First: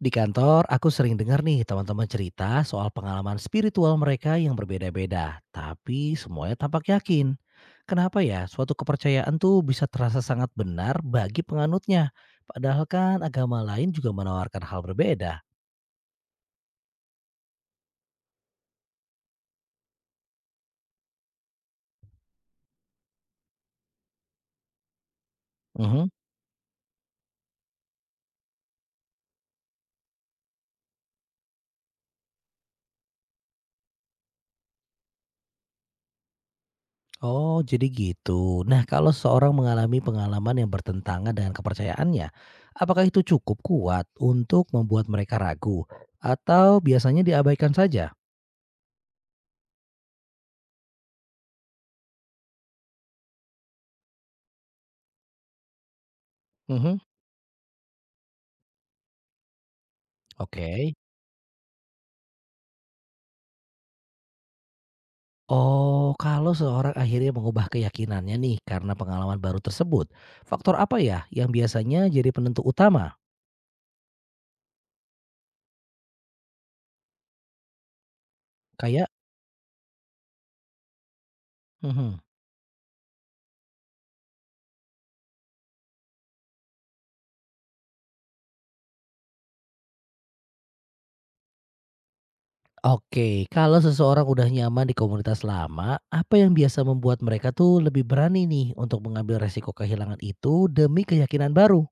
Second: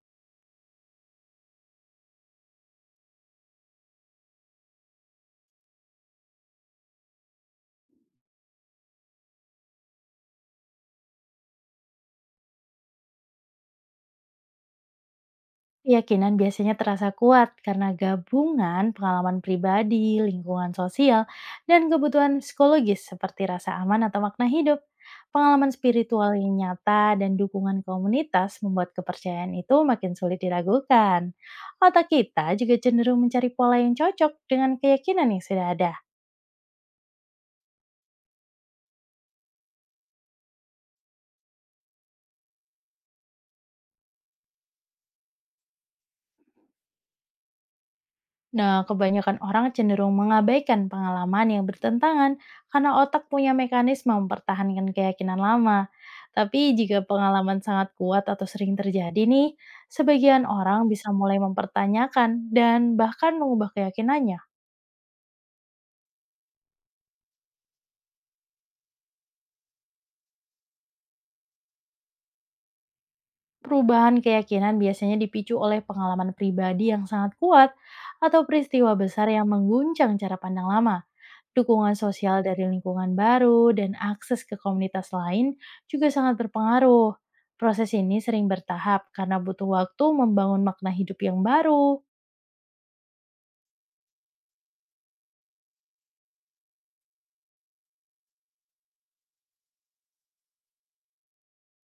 Di kantor, aku sering dengar nih teman-teman cerita soal pengalaman spiritual mereka yang berbeda-beda, tapi semuanya tampak yakin. Kenapa ya suatu kepercayaan tuh bisa terasa sangat benar bagi penganutnya, padahal kan agama lain juga menawarkan hal berbeda. Keyakinan biasanya terasa kuat karena gabungan pengalaman pribadi, lingkungan sosial, dan kebutuhan psikologis seperti rasa aman atau makna hidup. Pengalaman Mhm. spiritual yang nyata dan dukungan komunitas membuat kepercayaan itu makin sulit diragukan. Otak kita juga cenderung mencari pola yang cocok dengan keyakinan yang sudah ada. Oh, jadi gitu. Nah, kalau seorang mengalami pengalaman yang bertentangan dengan kepercayaannya, apakah itu cukup kuat untuk membuat mereka ragu atau biasanya diabaikan saja? Nah, kebanyakan orang cenderung mengabaikan pengalaman yang bertentangan karena otak punya mekanisme mempertahankan keyakinan lama. Tapi Mhm. jika pengalaman sangat kuat atau sering terjadi nih, sebagian orang Oke. bisa mulai mempertanyakan dan bahkan mengubah keyakinannya. Oh, kalau seorang akhirnya mengubah keyakinannya nih karena pengalaman baru tersebut, faktor apa ya yang biasanya jadi penentu utama? Perubahan keyakinan biasanya dipicu oleh pengalaman pribadi yang sangat kuat atau peristiwa Kayak besar yang mengguncang cara pandang lama. Dukungan mhm. sosial dari lingkungan baru dan akses ke komunitas lain juga sangat berpengaruh. Proses ini sering bertahap karena butuh waktu membangun makna hidup yang baru. Oke, kalau seseorang udah nyaman di komunitas lama, apa yang biasa membuat mereka tuh lebih berani nih untuk mengambil resiko kehilangan itu demi keyakinan baru?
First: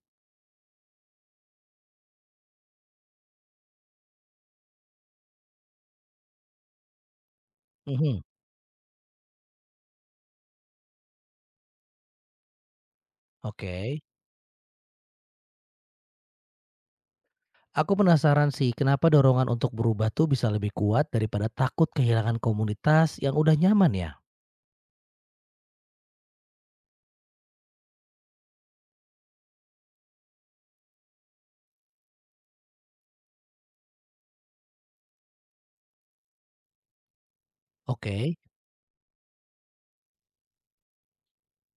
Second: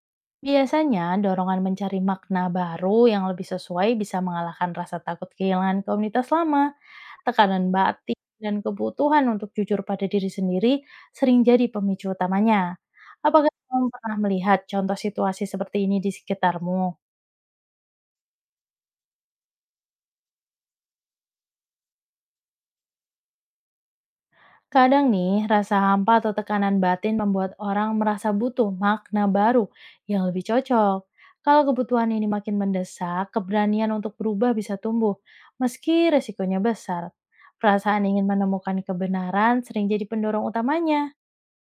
Biasanya, dorongan mencari makna baru yang lebih sesuai bisa mengalahkan rasa takut kehilangan komunitas lama. Tekanan batin Mhm. dan kebutuhan untuk jujur pada diri sendiri sering jadi pemicu utamanya. Apakah kamu Oke. pernah melihat contoh situasi seperti ini di sekitarmu? Aku penasaran sih kenapa dorongan untuk berubah tuh bisa lebih kuat daripada takut kehilangan komunitas yang udah nyaman ya? Kadang nih, rasa hampa atau tekanan batin membuat orang merasa butuh makna baru yang lebih cocok. Kalau kebutuhan ini makin mendesak, keberanian untuk berubah bisa tumbuh, meski resikonya besar. Perasaan ingin Oke. menemukan kebenaran sering jadi pendorong utamanya.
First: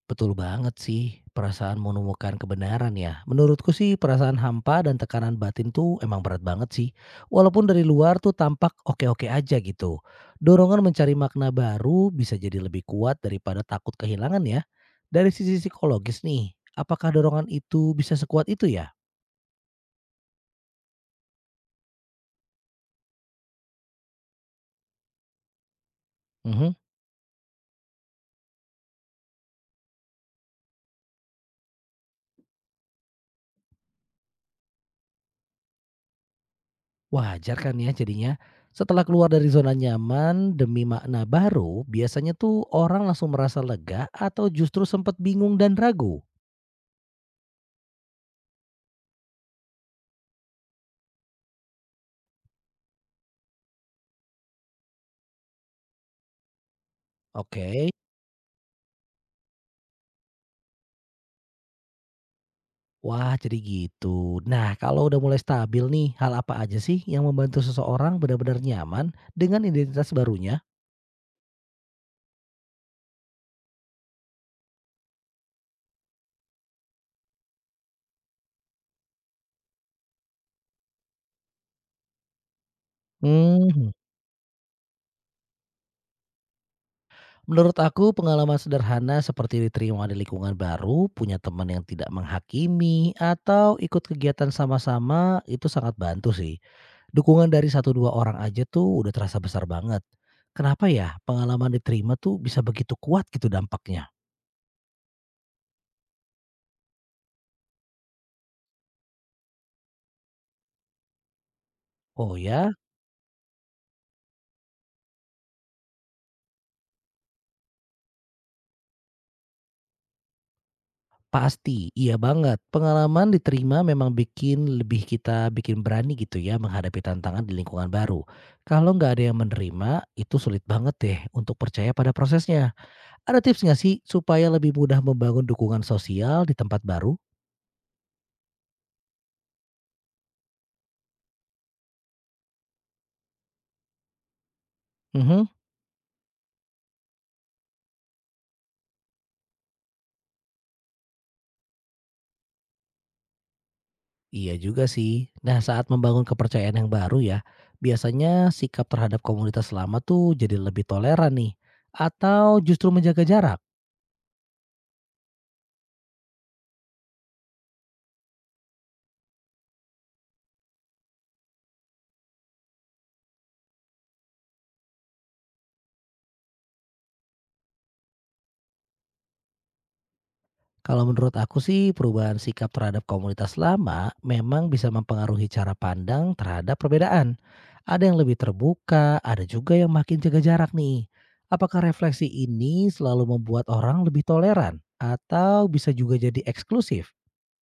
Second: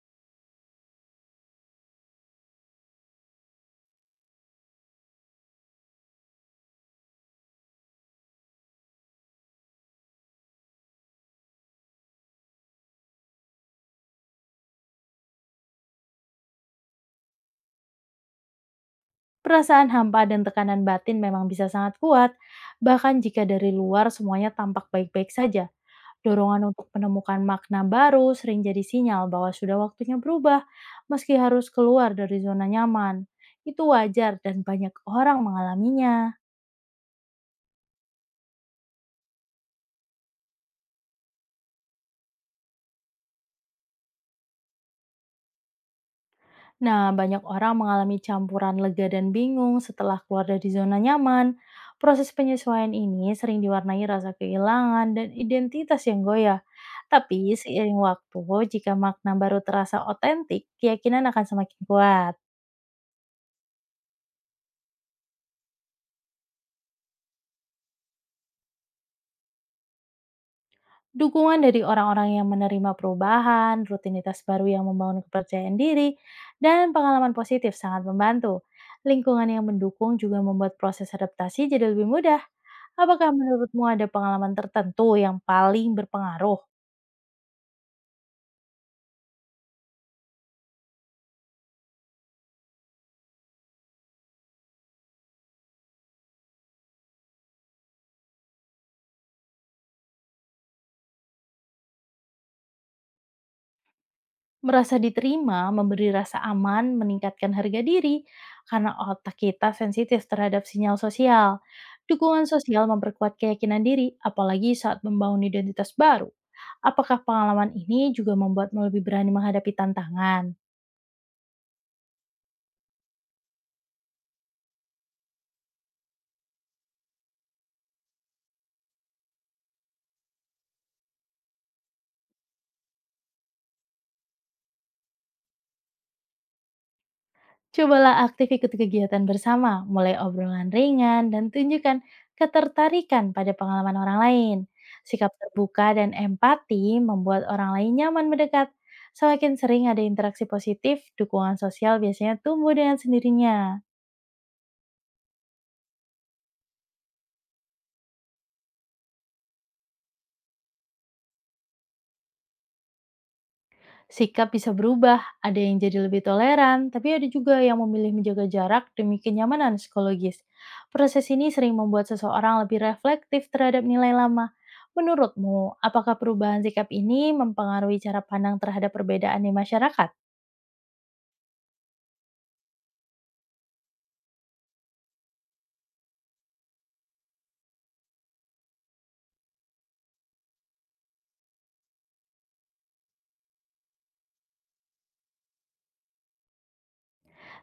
Betul banget sih, perasaan menemukan kebenaran ya. Menurutku sih perasaan hampa dan tekanan batin tuh emang berat banget sih. Walaupun dari luar tuh tampak oke-oke aja gitu. Dorongan mencari makna baru bisa jadi lebih kuat daripada takut kehilangan ya. Dari sisi psikologis nih, apakah dorongan itu bisa sekuat itu ya? Perasaan hampa dan tekanan batin memang bisa sangat kuat, bahkan jika dari luar semuanya tampak baik-baik saja. Dorongan Mhm. untuk menemukan makna baru sering jadi sinyal bahwa sudah waktunya berubah, meski harus keluar dari zona nyaman. Itu wajar dan banyak orang mengalaminya. Wajar kan ya jadinya. Setelah keluar dari zona nyaman demi makna baru, biasanya tuh orang langsung merasa lega atau justru sempat bingung dan ragu. Nah, banyak orang mengalami campuran lega dan bingung setelah keluar dari zona nyaman. Proses penyesuaian ini sering diwarnai rasa kehilangan dan identitas yang goyah. Tapi Oke. seiring waktu, jika makna baru terasa otentik, keyakinan akan semakin kuat. Wah, jadi gitu. Nah, kalau udah mulai stabil nih, hal apa aja sih yang membantu seseorang benar-benar nyaman dengan identitas barunya? Dukungan dari orang-orang yang menerima perubahan, rutinitas baru yang membangun kepercayaan diri, dan pengalaman positif sangat membantu. Lingkungan yang mendukung juga membuat proses adaptasi jadi lebih mudah. Apakah menurutmu Hmm, ada pengalaman tertentu yang paling berpengaruh? menurut aku pengalaman sederhana seperti diterima di lingkungan baru, punya teman yang tidak menghakimi, atau ikut kegiatan sama-sama itu sangat bantu sih. Dukungan dari satu dua orang aja tuh udah terasa besar banget. Kenapa ya pengalaman diterima tuh bisa begitu kuat gitu dampaknya? Merasa diterima, memberi rasa aman, meningkatkan harga diri, karena otak kita sensitif terhadap sinyal sosial. Oh Dukungan ya. sosial memperkuat keyakinan diri, apalagi saat membangun identitas baru. Apakah pengalaman ini juga membuatmu lebih berani menghadapi tantangan? Pasti, iya banget. Pengalaman diterima memang bikin lebih kita bikin berani gitu ya menghadapi tantangan di lingkungan baru. Kalau nggak ada yang menerima, itu sulit banget deh untuk percaya pada prosesnya. Ada tips nggak sih supaya lebih mudah membangun dukungan sosial di tempat baru? Cobalah aktif ikut kegiatan bersama, mulai obrolan ringan dan tunjukkan ketertarikan pada pengalaman orang lain. Sikap Mhm. terbuka dan empati membuat orang lain nyaman mendekat. Semakin sering ada interaksi positif, dukungan sosial biasanya tumbuh dengan sendirinya. Iya juga sih. Nah, saat membangun kepercayaan yang baru ya, biasanya sikap terhadap komunitas lama tuh jadi lebih toleran nih. Atau justru menjaga jarak? Sikap bisa berubah, ada yang jadi lebih toleran, tapi ada juga yang memilih menjaga jarak demi kenyamanan psikologis. Proses ini sering membuat seseorang lebih reflektif terhadap nilai lama. Menurutmu, apakah perubahan sikap ini mempengaruhi cara pandang terhadap perbedaan di masyarakat? Kalau menurut aku sih perubahan sikap terhadap komunitas lama memang bisa mempengaruhi cara pandang terhadap perbedaan. Ada yang lebih terbuka, ada juga yang makin jaga jarak nih. Apakah refleksi ini selalu membuat orang lebih toleran atau bisa juga jadi eksklusif?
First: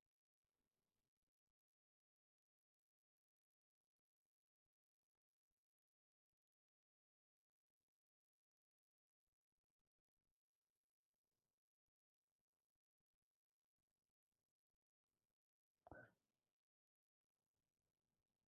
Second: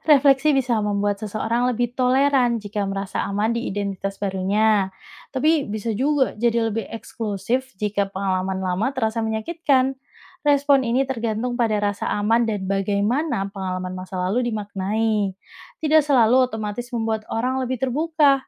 Refleksi bisa membuat seseorang lebih toleran jika merasa aman di identitas barunya. Tapi bisa juga jadi lebih eksklusif jika pengalaman lama terasa menyakitkan. Respon ini tergantung pada rasa aman dan bagaimana pengalaman masa lalu dimaknai. Tidak selalu otomatis membuat orang lebih terbuka.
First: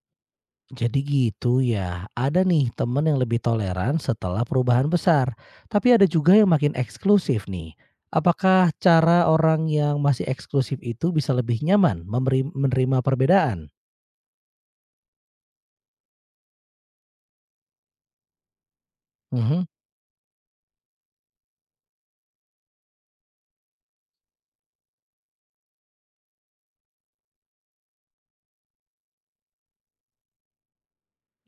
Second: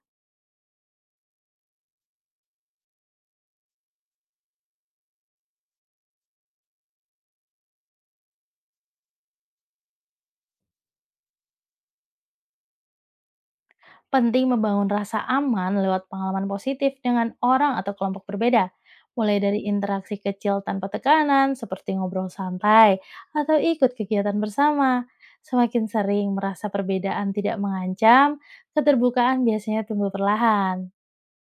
Jadi gitu ya, ada nih temen yang lebih toleran setelah perubahan besar. Tapi ada juga yang makin eksklusif nih. Apakah cara orang yang masih eksklusif itu bisa lebih nyaman menerima perbedaan? Penting membangun rasa aman lewat pengalaman positif dengan orang atau kelompok berbeda. Mulai dari Mhm. interaksi kecil tanpa tekanan, seperti ngobrol santai, atau ikut kegiatan bersama. Semakin sering merasa perbedaan tidak mengancam, keterbukaan biasanya tumbuh perlahan.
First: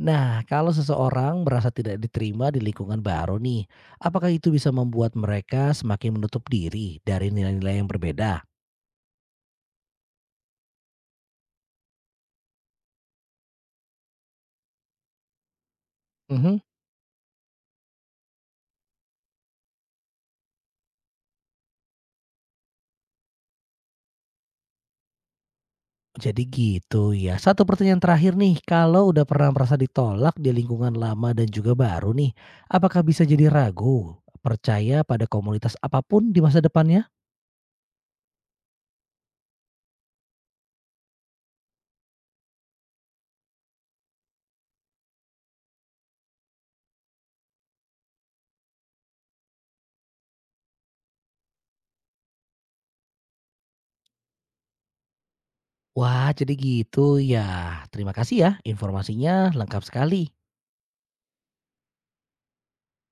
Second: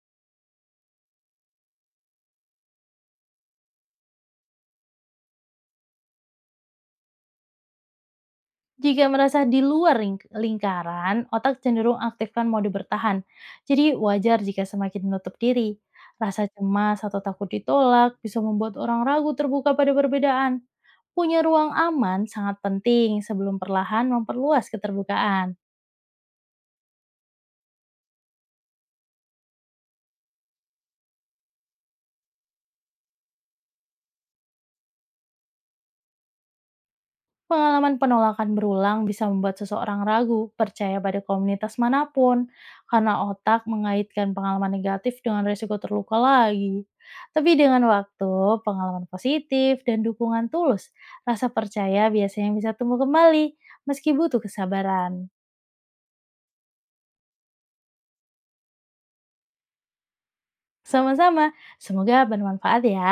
Nah, kalau seseorang merasa tidak diterima di lingkungan baru nih, apakah itu bisa membuat mereka semakin menutup diri dari nilai-nilai yang berbeda? Jika merasa di luar lingkaran, otak cenderung aktifkan mode bertahan. Jadi wajar jika semakin menutup diri. Rasa Mhm. cemas atau takut ditolak bisa membuat orang ragu terbuka pada perbedaan. Punya ruang aman sangat penting sebelum perlahan memperluas keterbukaan. Jadi gitu ya. Satu pertanyaan terakhir nih, kalau udah pernah merasa ditolak di lingkungan lama dan juga baru nih, apakah bisa jadi ragu percaya pada komunitas apapun di masa depannya? Pengalaman penolakan berulang bisa membuat seseorang ragu percaya pada komunitas manapun karena otak mengaitkan pengalaman negatif dengan risiko terluka lagi. Tapi dengan waktu, pengalaman positif, dan dukungan tulus, rasa percaya biasanya bisa tumbuh kembali meski butuh kesabaran. Wah, jadi gitu ya. Terima kasih ya, informasinya lengkap sekali. Sama-sama, semoga bermanfaat ya.